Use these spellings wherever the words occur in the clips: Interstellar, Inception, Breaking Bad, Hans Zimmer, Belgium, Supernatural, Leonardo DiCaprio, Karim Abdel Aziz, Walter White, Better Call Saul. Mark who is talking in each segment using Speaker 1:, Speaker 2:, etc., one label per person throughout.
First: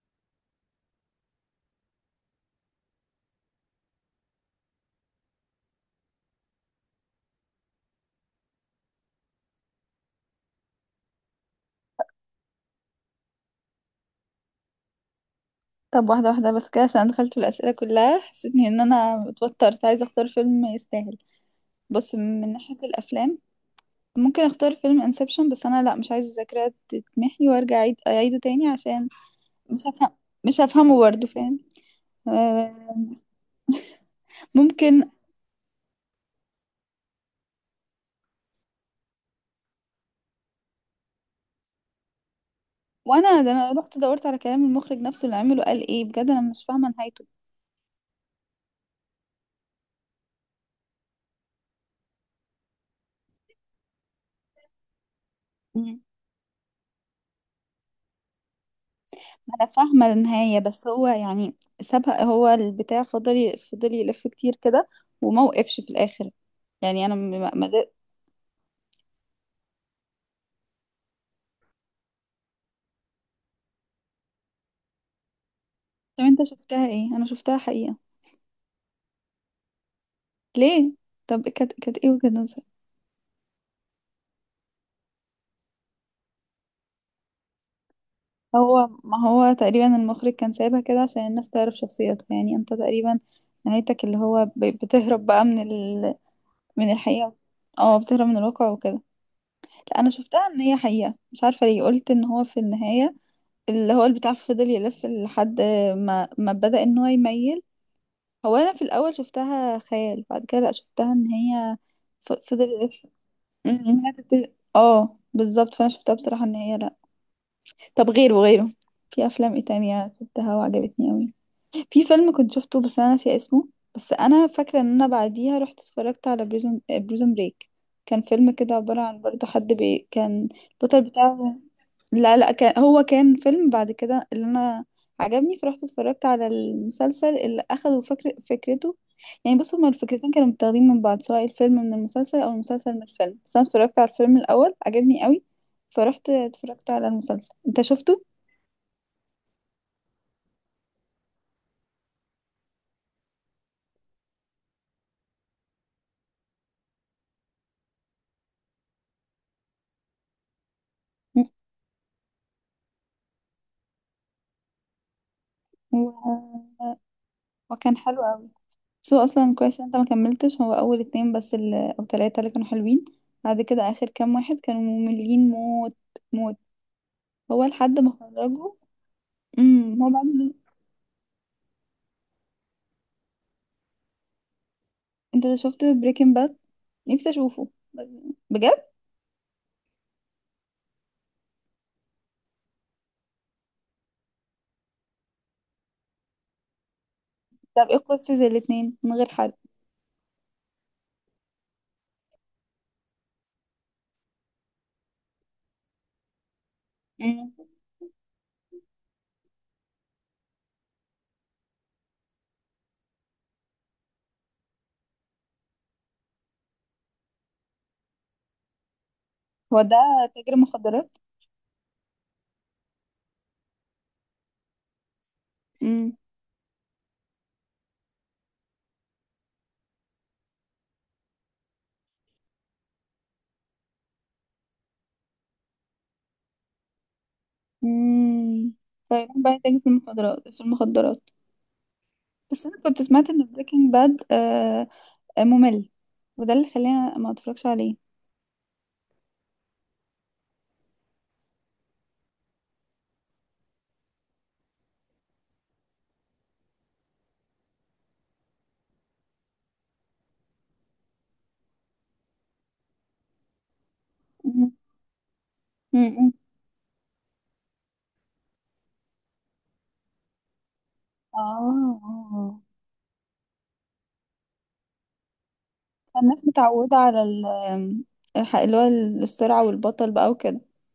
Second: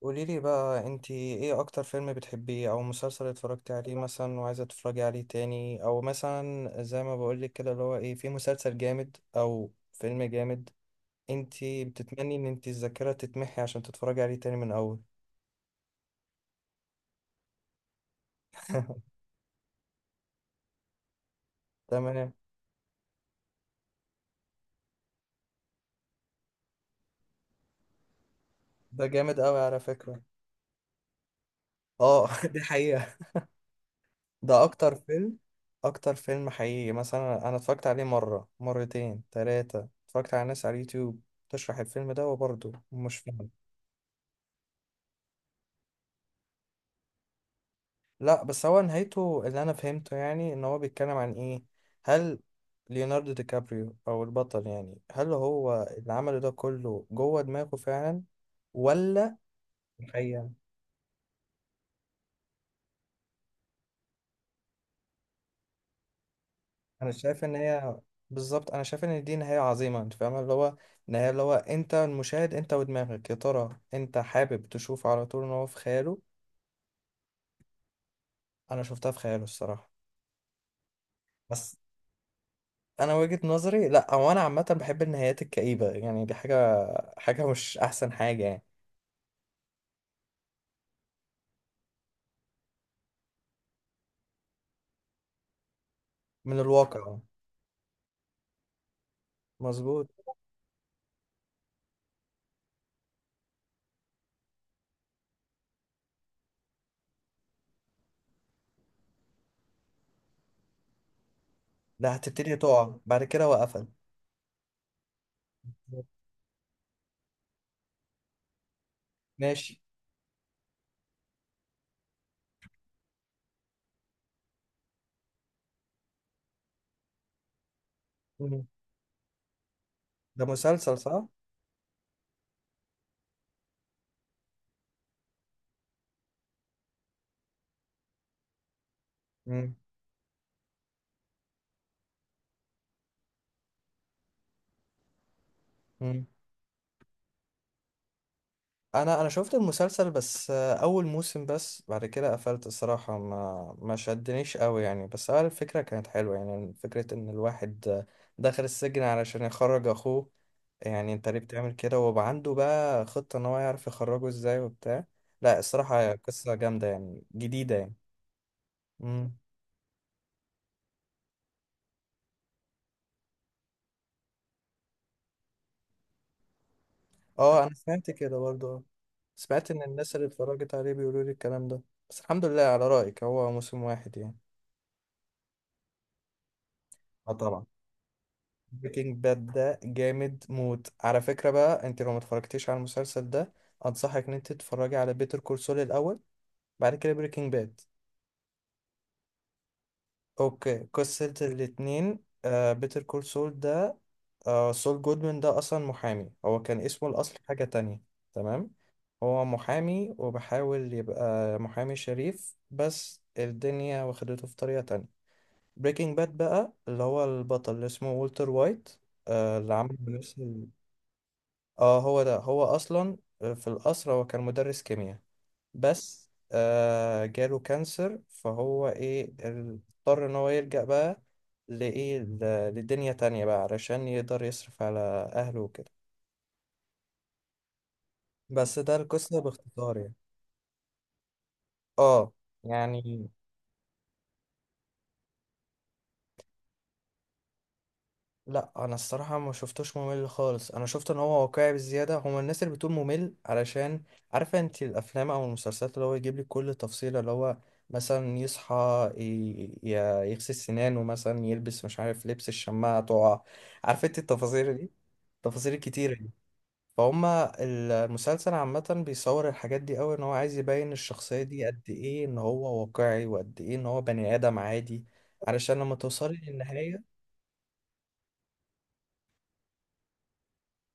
Speaker 1: قوليلي بقى، انتي ايه اكتر فيلم بتحبيه او مسلسل اتفرجتي عليه مثلا وعايزة تتفرجي عليه تاني، او مثلا زي ما بقولك كده، اللي هو ايه، في مسلسل جامد او فيلم جامد انتي بتتمني ان انتي الذاكرة تتمحي عشان تتفرجي عليه تاني من اول؟
Speaker 2: طب واحدة واحدة بس كده عشان أنا دخلت في الأسئلة كلها حسيت إني إن أنا اتوترت عايزة أختار فيلم يستاهل. بص،
Speaker 1: تمام.
Speaker 2: من ناحية الأفلام، ممكن أختار فيلم انسبشن، بس أنا لأ، مش عايزة الذاكرة تتمحي وأرجع أعيده تاني
Speaker 1: ده
Speaker 2: عشان
Speaker 1: جامد قوي على
Speaker 2: مش هفهم،
Speaker 1: فكرة.
Speaker 2: مش هفهمه برضه، فاهم؟
Speaker 1: اه، دي حقيقة.
Speaker 2: آه،
Speaker 1: ده اكتر
Speaker 2: ممكن.
Speaker 1: فيلم. اكتر فيلم حقيقي، مثلا انا اتفرجت عليه مرة مرتين تلاتة، اتفرجت على ناس على اليوتيوب تشرح الفيلم ده وبرضه مش
Speaker 2: وأنا
Speaker 1: فاهم.
Speaker 2: ده أنا رحت دورت على كلام المخرج نفسه اللي عمله، قال إيه؟ بجد أنا مش فاهمة نهايته.
Speaker 1: لا، بس هو نهايته اللي انا فهمته، يعني ان هو بيتكلم عن ايه؟ هل ليوناردو دي كابريو او البطل، يعني هل هو
Speaker 2: مم.
Speaker 1: اللي عمله ده كله جوه دماغه فعلا ولا؟
Speaker 2: أنا فاهمة
Speaker 1: الحقيقة.
Speaker 2: النهاية بس هو يعني سابها، هو البتاع فضل يلف كتير كده وموقفش في الآخر. يعني
Speaker 1: انا
Speaker 2: انا
Speaker 1: شايف ان هي بالظبط، انا شايف ان دي نهاية عظيمة. انت فاهم اللي هو نهاية؟ اللي هو انت المشاهد، انت ودماغك يا ترى انت حابب تشوفه على طول ان هو في خياله.
Speaker 2: طب انت شفتها ايه؟ انا شفتها حقيقة.
Speaker 1: انا شفتها في خياله الصراحة.
Speaker 2: ليه؟ طب كانت
Speaker 1: بس
Speaker 2: كانت ايه وجهة نظرك؟
Speaker 1: انا وجهة نظري، لا هو انا عامة بحب النهايات الكئيبة، يعني دي حاجة مش احسن حاجة يعني.
Speaker 2: هو ما هو تقريبا المخرج كان سايبها كده عشان الناس تعرف شخصيتها، يعني انت تقريبا نهايتك اللي هو بتهرب بقى من ال...
Speaker 1: من
Speaker 2: من
Speaker 1: الواقع.
Speaker 2: الحقيقة. اه، بتهرب من الواقع وكده. لا
Speaker 1: مظبوط.
Speaker 2: انا شفتها ان هي حقيقة، مش عارفة ليه قلت ان هو في النهاية اللي هو البتاع فضل يلف لحد ما بدأ ان هو يميل. هو انا في الاول شفتها خيال، بعد كده لا شفتها ان هي
Speaker 1: لا، هتبتدي
Speaker 2: فضل
Speaker 1: تقع
Speaker 2: يلف.
Speaker 1: بعد كده وقفل.
Speaker 2: هي تبتدي، اه بالظبط، فانا شفتها بصراحة ان هي لا. طب غيره، في افلام ايه
Speaker 1: ماشي.
Speaker 2: تانية شفتها وعجبتني اوي؟ في فيلم كنت شفته بس انا ناسية اسمه، بس انا فاكرة ان انا بعديها رحت اتفرجت على بريزون بريك. كان فيلم
Speaker 1: مم.
Speaker 2: كده عبارة عن برضه حد
Speaker 1: ده
Speaker 2: كان
Speaker 1: مسلسل
Speaker 2: البطل
Speaker 1: صح؟
Speaker 2: بتاعه، لا لا كان هو كان فيلم بعد كده اللي انا عجبني فرحت اتفرجت على المسلسل اللي اخدوا فكرته. يعني
Speaker 1: مم.
Speaker 2: بص، هما الفكرتين كانوا متاخدين من بعض، سواء الفيلم من المسلسل او المسلسل من الفيلم، بس انا اتفرجت على الفيلم الاول، عجبني قوي،
Speaker 1: مم.
Speaker 2: فرحت اتفرجت على المسلسل. انت شفته؟
Speaker 1: انا شفت المسلسل، بس اول موسم بس، بعد كده قفلت الصراحة. ما شدنيش قوي يعني، بس الفكرة كانت حلوة، يعني فكرة ان الواحد دخل السجن علشان يخرج اخوه. يعني انت ليه
Speaker 2: مم.
Speaker 1: بتعمل كده، ويبقى عنده بقى خطة ان هو يعرف يخرجه ازاي وبتاع. لا، الصراحة قصة
Speaker 2: و...
Speaker 1: جامدة، يعني جديدة يعني.
Speaker 2: وكان حلو قوي. بس هو
Speaker 1: مم.
Speaker 2: اصلا كويس إن انت ما كملتش، هو اول اتنين بس اللي... او تلاتة اللي كانوا حلوين، بعد كده اخر كام واحد كانوا مملين موت. موت.
Speaker 1: اه،
Speaker 2: هو
Speaker 1: انا
Speaker 2: لحد
Speaker 1: سمعت
Speaker 2: ما
Speaker 1: كده
Speaker 2: خرجوا.
Speaker 1: برضو. سمعت ان
Speaker 2: امم، هو
Speaker 1: الناس اللي
Speaker 2: بعد.
Speaker 1: اتفرجت عليه بيقولوا لي الكلام ده. بس الحمد لله على رأيك هو موسم واحد يعني.
Speaker 2: انت شفت بريكنج باد؟ نفسي
Speaker 1: اه طبعا.
Speaker 2: اشوفه، بجد.
Speaker 1: بريكنج باد ده جامد موت على فكرة. بقى انت لو ما اتفرجتيش على المسلسل ده، انصحك ان انت تتفرجي على بيتر كول سول الاول، بعد كده بريكنج باد.
Speaker 2: طب ايه قصة الاتنين من غير حرق؟
Speaker 1: اوكي، قصة الاتنين. بيتر كول سول ده، سول جودمان ده اصلا محامي. هو كان اسمه الاصل
Speaker 2: مم.
Speaker 1: حاجة تانية. تمام. هو محامي وبحاول يبقى محامي شريف، بس الدنيا واخدته في طريقة تانية. بريكنج باد بقى اللي هو البطل اللي اسمه والتر وايت، اللي
Speaker 2: هو
Speaker 1: عمل
Speaker 2: ده
Speaker 1: نفس
Speaker 2: تاجر مخدرات.
Speaker 1: اه هو ده. هو اصلا في القصر هو كان مدرس كيمياء،
Speaker 2: امم.
Speaker 1: بس جاله كانسر، فهو اضطر ان هو يلجأ بقى لايه، لدنيا تانية بقى علشان يقدر يصرف على اهله وكده.
Speaker 2: امم.
Speaker 1: بس ده
Speaker 2: فيروح
Speaker 1: القصة
Speaker 2: بقى تاجر في
Speaker 1: باختصار يعني.
Speaker 2: المخدرات.
Speaker 1: اه
Speaker 2: بس انا كنت
Speaker 1: يعني.
Speaker 2: سمعت ان بريكنج باد آه، آه، ممل، وده اللي خلاني ما اتفرجش عليه.
Speaker 1: لا انا الصراحه ما شفتوش ممل خالص. انا شفت ان هو واقعي بزياده. هما الناس اللي بتقول ممل علشان عارفه انت الافلام او المسلسلات اللي هو يجيب لك كل تفصيله، اللي هو مثلا يصحى، يغسل سنانه، مثلا يلبس، مش عارف لبس الشماعه تقع. عارفه انت
Speaker 2: مم.
Speaker 1: التفاصيل دي؟ التفاصيل الكتيره دي.
Speaker 2: مم.
Speaker 1: فهما المسلسل عامه بيصور الحاجات دي قوي ان هو عايز يبين الشخصيه دي قد ايه ان
Speaker 2: اه،
Speaker 1: هو واقعي، وقد ايه ان هو بني ادم عادي. علشان لما توصلي
Speaker 2: الناس متعودة
Speaker 1: للنهايه.
Speaker 2: على اللي هو السرعة والبطل بقى.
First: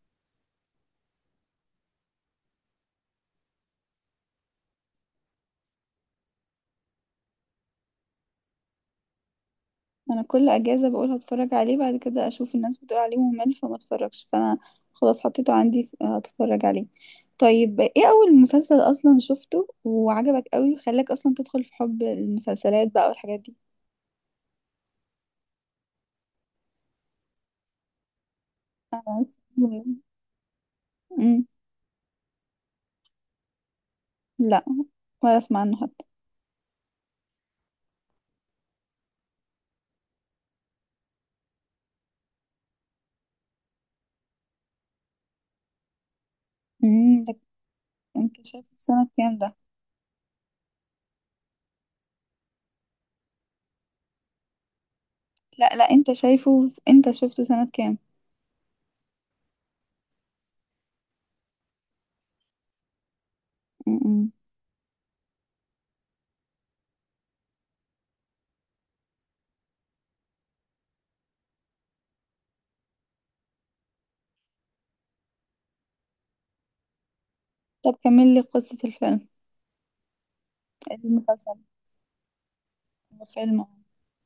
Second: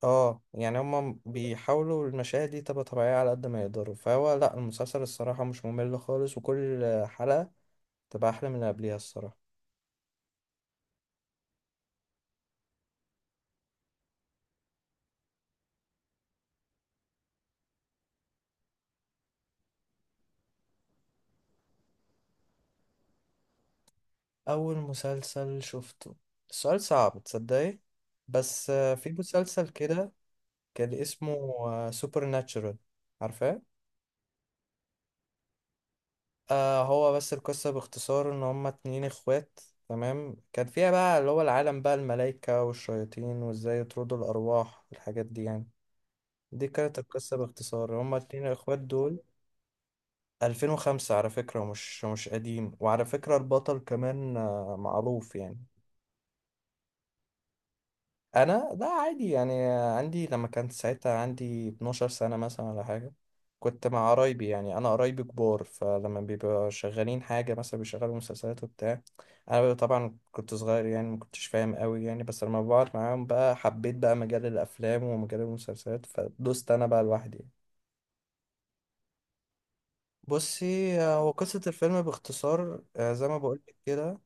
Speaker 1: اه، يعني هما بيحاولوا المشاهد دي تبقى طبيعية على قد ما يقدروا. فهو لا، المسلسل الصراحة مش ممل خالص، وكل حلقة تبقى أحلى من اللي قبليها الصراحة.
Speaker 2: انا كل اجازه بقول هتفرج عليه، بعد كده اشوف الناس بتقول عليه ممل فما اتفرجش، فانا خلاص حطيته عندي، هتفرج عليه. طيب ايه اول مسلسل اصلا شفته وعجبك قوي وخلاك اصلا تدخل في حب المسلسلات بقى والحاجات دي؟
Speaker 1: أول مسلسل شفته؟ السؤال صعب تصدقي. بس في
Speaker 2: أنا
Speaker 1: مسلسل
Speaker 2: أصلاً-
Speaker 1: كده كان اسمه
Speaker 2: أمم،
Speaker 1: سوبر ناتشورال، عارفاه؟
Speaker 2: لا، ولا اسمع عنه حتى.
Speaker 1: آه، هو بس القصة باختصار إن هما اتنين إخوات. تمام. كان فيها بقى اللي هو العالم بقى الملايكة والشياطين، وإزاي يطردوا الأرواح والحاجات دي يعني. دي كانت
Speaker 2: ده،
Speaker 1: القصة باختصار، هما
Speaker 2: انت
Speaker 1: الاتنين
Speaker 2: شايفه
Speaker 1: الإخوات
Speaker 2: في سنه
Speaker 1: دول.
Speaker 2: كام ده؟
Speaker 1: 2005 على فكرة، مش قديم، وعلى فكرة البطل كمان معروف يعني.
Speaker 2: لا لا، انت شايفه انت شفته سنه كام؟
Speaker 1: أنا لا، عادي يعني. عندي لما كانت ساعتها عندي 12 سنة مثلا ولا حاجة. كنت مع
Speaker 2: أمم.
Speaker 1: قرايبي، يعني أنا قرايبي كبار، فلما بيبقوا شغالين حاجة مثلا بيشغلوا مسلسلات وبتاع. أنا بيبقى طبعا كنت صغير يعني مكنتش فاهم قوي يعني، بس لما بقعد معاهم بقى حبيت بقى مجال الأفلام ومجال المسلسلات، فدوست أنا بقى لوحدي.
Speaker 2: طب كمل لي قصه الفيلم،
Speaker 1: بصي، هو
Speaker 2: المسلسل،
Speaker 1: قصة الفيلم باختصار زي ما
Speaker 2: الفيلم.
Speaker 1: بقولك كده.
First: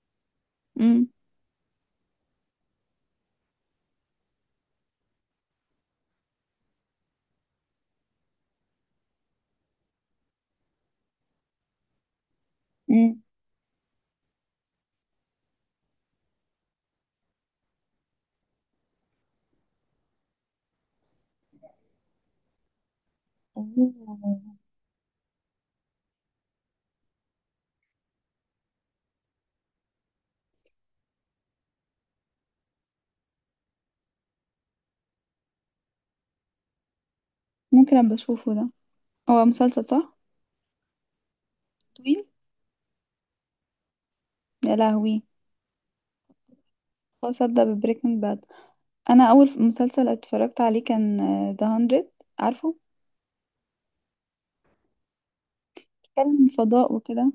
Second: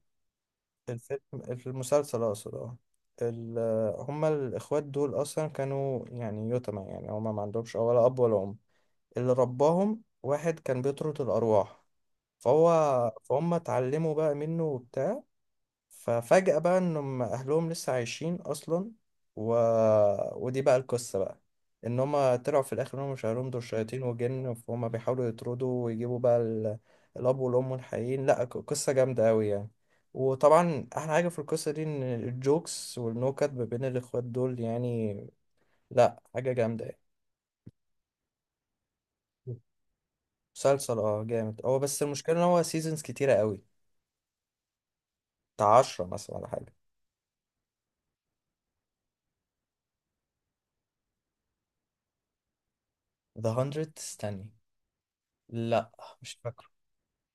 Speaker 2: أمم.
Speaker 1: الفيلم، في المسلسل أقصد، اه. هما الإخوات دول أصلا كانوا يعني يتامى، يعني هما ما عندهمش ولا أب ولا أم. اللي رباهم واحد كان بيطرد الأرواح، فهو فهم اتعلموا بقى منه وبتاع. ففجأة بقى انهم اهلهم لسه عايشين اصلا، و... ودي بقى القصة بقى، ان هما طلعوا في الاخر انهم مش اهلهم، دول
Speaker 2: أمم.
Speaker 1: شياطين وجن، فهم بيحاولوا يطردوا ويجيبوا بقى ال... الاب والام الحقيقيين. لا، قصة جامدة قوي يعني. وطبعا احلى حاجة في القصة دي ان الجوكس والنكت ما بين الاخوات دول يعني، لا حاجة جامدة يعني.
Speaker 2: ممكن ابقى اشوفه ده؟ هو مسلسل صح؟
Speaker 1: مسلسل اه جامد، هو بس
Speaker 2: طويل،
Speaker 1: المشكلة ان هو سيزونز كتيرة قوي.
Speaker 2: يا لهوي.
Speaker 1: بتاع عشرة مثلا ولا حاجة.
Speaker 2: خلاص ابدا ببريكنج باد. انا اول مسلسل اتفرجت عليه كان ذا هندرد، عارفه؟
Speaker 1: ذا هندرد؟ استني، لا مش
Speaker 2: بيتكلم
Speaker 1: فاكر.
Speaker 2: فضاء وكده.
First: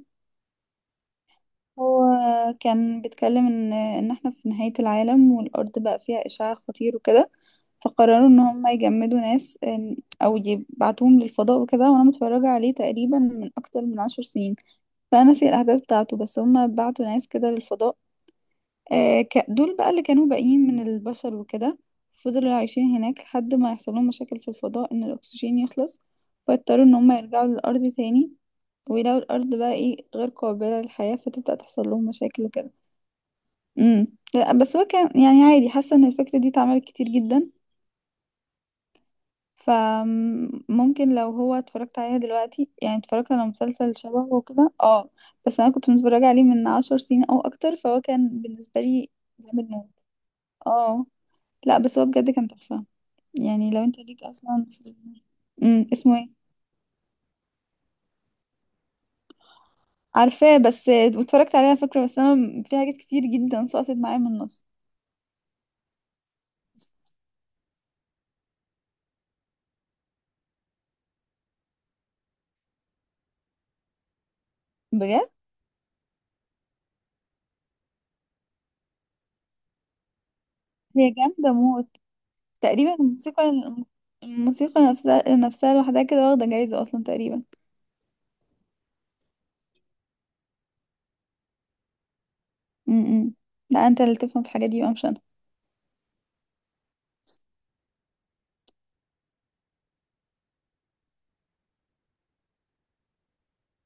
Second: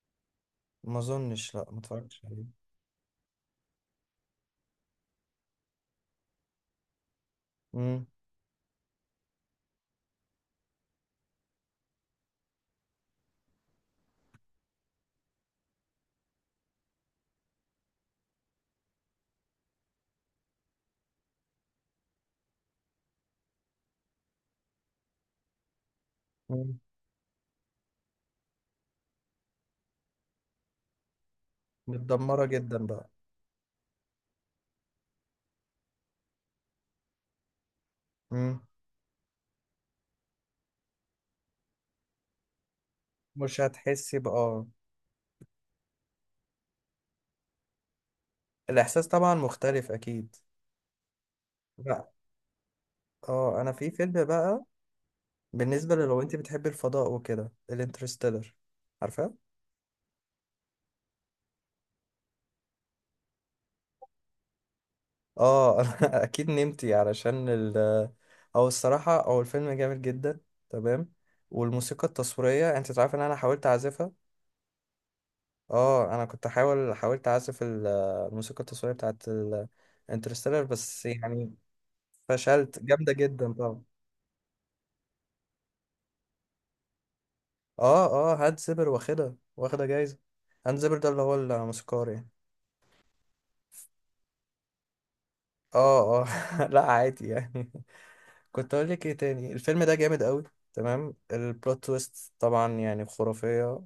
Speaker 1: ما اظنش، لا ما
Speaker 2: هو
Speaker 1: اتفرجتش عليه.
Speaker 2: كان بيتكلم ان احنا في نهاية العالم، والارض بقى فيها اشعاع خطير وكده،
Speaker 1: امم.
Speaker 2: فقرروا ان هم يجمدوا ناس او يبعتوهم للفضاء وكده. وانا متفرجة عليه تقريبا من اكتر من عشر سنين، فانا ناسي الاحداث بتاعته، بس هم بعتوا ناس كده للفضاء. آه، دول بقى اللي كانوا باقيين من البشر وكده، فضلوا عايشين هناك لحد ما يحصل لهم مشاكل في الفضاء ان الاكسجين يخلص،
Speaker 1: أمم.
Speaker 2: فاضطروا ان هم يرجعوا للارض تاني، ويلاقوا الارض بقى ايه، غير قابلة للحياة، فتبدأ تحصل لهم مشاكل
Speaker 1: متدمره
Speaker 2: وكده.
Speaker 1: جدا بقى.
Speaker 2: امم. لا بس هو كان يعني عادي، حاسة ان الفكرة دي اتعملت كتير جدا،
Speaker 1: امم.
Speaker 2: فممكن لو هو اتفرجت عليها دلوقتي، يعني اتفرجت على
Speaker 1: مش
Speaker 2: مسلسل
Speaker 1: هتحسي
Speaker 2: شبهه
Speaker 1: بقى.
Speaker 2: وكده، اه. بس انا كنت متفرجة عليه من عشر سنين او اكتر، فهو كان بالنسبة
Speaker 1: الاحساس
Speaker 2: لي
Speaker 1: طبعا
Speaker 2: جامد موت.
Speaker 1: مختلف اكيد.
Speaker 2: اه. لا بس هو
Speaker 1: لا،
Speaker 2: بجد كان تحفة.
Speaker 1: اه
Speaker 2: يعني
Speaker 1: انا
Speaker 2: لو
Speaker 1: في
Speaker 2: انت ليك
Speaker 1: فيلم بقى،
Speaker 2: اصلا في. امم،
Speaker 1: بالنسبه
Speaker 2: اسمه
Speaker 1: للو
Speaker 2: ايه؟
Speaker 1: انت بتحبي الفضاء وكده، الانترستيلر. عارفه؟
Speaker 2: عارفاه، بس اتفرجت عليها فكرة، بس انا في حاجات كتير جدا سقطت معايا من النص.
Speaker 1: اه، انا اكيد نمتي علشان ال، او الصراحه او الفيلم جامد جدا. تمام. والموسيقى التصويريه، انت تعرف ان انا حاولت اعزفها؟
Speaker 2: بجد،
Speaker 1: اه، انا كنت حاولت اعزف الموسيقى التصويريه بتاعت انترستيلر، بس
Speaker 2: هي جامدة
Speaker 1: يعني
Speaker 2: موت.
Speaker 1: فشلت،
Speaker 2: تقريبا
Speaker 1: جامدة
Speaker 2: الموسيقى،
Speaker 1: جدا طبعا.
Speaker 2: الموسيقى نفسها لوحدها كده واخدة جايزة اصلا تقريبا.
Speaker 1: اه، اه، هاد سيبر واخدها، واخدة جايزة. هاد سيبر ده اللي هو الموسيقار يعني.
Speaker 2: امم. لا انت اللي تفهم في الحاجات دي بقى مش انا.
Speaker 1: اه، اه، لا عادي يعني. كنت اقول لك ايه تاني. الفيلم ده جامد قوي. تمام. البلوت تويست طبعا يعني خرافية.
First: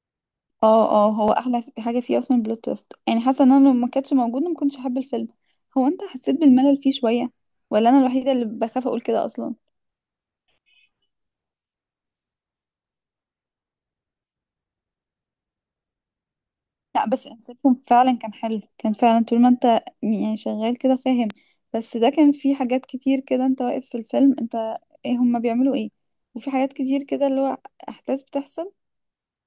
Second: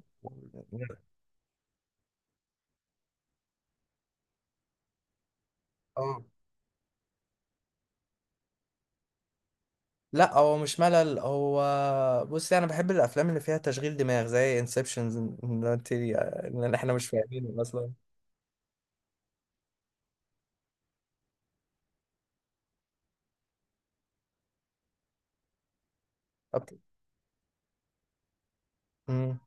Speaker 2: اه اه. هو احلى حاجة فيه اصلا البلوت تويست، يعني حاسة ان انا لو ما كانتش موجودة ما كنتش احب الفيلم. هو انت
Speaker 1: اه.
Speaker 2: حسيت بالملل فيه شوية ولا انا الوحيدة اللي بخاف اقول كده اصلا؟
Speaker 1: لا هو مش ملل، هو بصي انا بحب الافلام اللي فيها تشغيل دماغ زي انسبشنز، ان انت ان احنا
Speaker 2: لا،
Speaker 1: مش
Speaker 2: بس
Speaker 1: فاهمينه
Speaker 2: انسبشن
Speaker 1: اصلا.
Speaker 2: فعلا كان حلو، كان فعلا طول ما انت يعني شغال كده فاهم. بس ده كان فيه حاجات كتير كده، انت واقف في الفيلم، انت ايه هما بيعملوا ايه؟ وفي حاجات
Speaker 1: أوكي.
Speaker 2: كتير كده اللي هو احداث بتحصل،
Speaker 1: أمم.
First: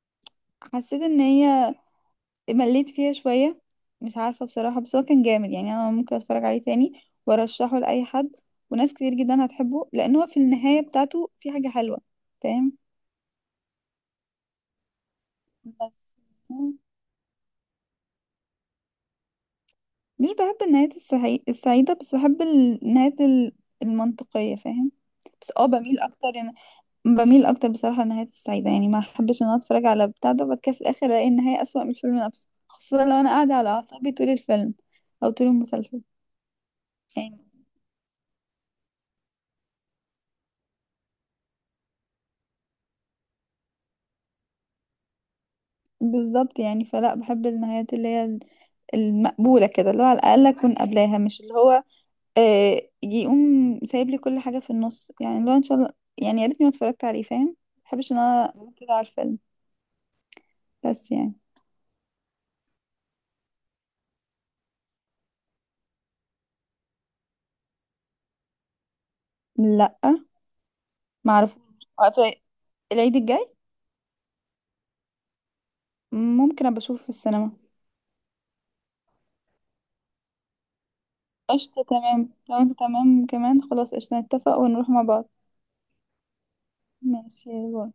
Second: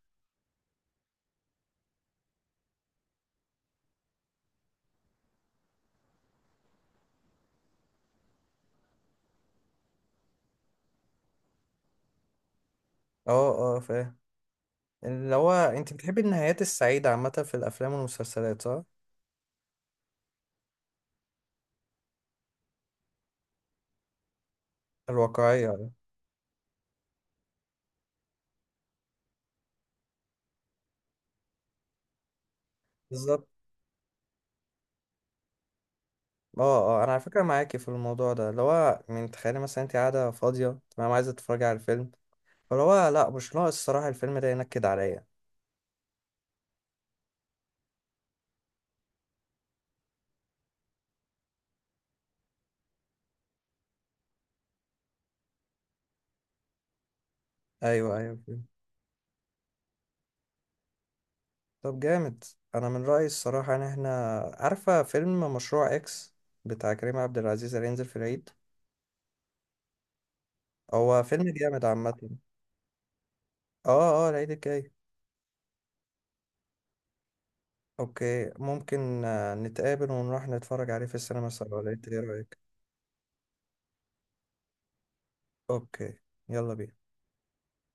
Speaker 2: حسيت ان هي مليت فيها شوية، مش عارفة بصراحة. بس هو كان جامد يعني، انا ممكن اتفرج عليه تاني وارشحه لأي حد، وناس كتير جدا هتحبه لان هو في النهاية بتاعته في حاجة حلوة، فاهم.
Speaker 1: اه، اه، فاهم. اللي هو انت
Speaker 2: بس
Speaker 1: بتحبي النهايات السعيدة عامة في الأفلام والمسلسلات، صح؟
Speaker 2: مش بحب النهايات السعيدة بس، بحب النهايات المنطقية، فاهم؟ بس اه
Speaker 1: الواقعية.
Speaker 2: بميل اكتر يعني، بميل اكتر بصراحة للنهايات السعيدة، يعني ما احبش ان انا اتفرج على بتاع ده وبعد كده في الاخر الاقي النهاية اسوأ من الفيلم نفسه، خاصة لو انا
Speaker 1: بالظبط.
Speaker 2: قاعدة على اعصابي طول الفيلم او طول المسلسل،
Speaker 1: اه، اه، انا على فكرة
Speaker 2: يعني.
Speaker 1: معاكي في الموضوع ده. اللي هو من تخيلي مثلا انت قاعدة فاضية تمام عايزة تتفرجي على الفيلم، فاللي هو لا، مش ناقص الصراحة الفيلم ده ينكد عليا.
Speaker 2: بالظبط يعني، فلا بحب النهايات اللي هي المقبولة كده، اللي هو على الأقل أكون قبلاها، مش اللي هو آه يقوم سايب لي كل حاجة في النص، يعني اللي هو إن شاء الله يعني يا ريتني ما اتفرجت عليه، فاهم. محبش
Speaker 1: ايوه،
Speaker 2: إن
Speaker 1: ايوه،
Speaker 2: أنا
Speaker 1: فيلم.
Speaker 2: أقول كده على الفيلم، بس يعني.
Speaker 1: طب جامد. انا من رأيي الصراحة، ان احنا عارفة فيلم مشروع اكس بتاع كريم عبد العزيز اللي هينزل في العيد؟
Speaker 2: لا،
Speaker 1: هو فيلم
Speaker 2: معرفوش.
Speaker 1: جامد
Speaker 2: آه،
Speaker 1: عامة.
Speaker 2: في العيد الجاي،
Speaker 1: اه، اه، العيد الجاي.
Speaker 2: ممكن ابقى اشوفه في السينما.
Speaker 1: اوكي، ممكن نتقابل ونروح نتفرج عليه في السينما سوا،
Speaker 2: قشطة،
Speaker 1: ولا انت ايه
Speaker 2: تمام، لو
Speaker 1: رأيك؟
Speaker 2: انت تمام كمان خلاص قشطة، نتفق ونروح مع بعض.
Speaker 1: اوكي. يلا بينا.
Speaker 2: ماشي، باي.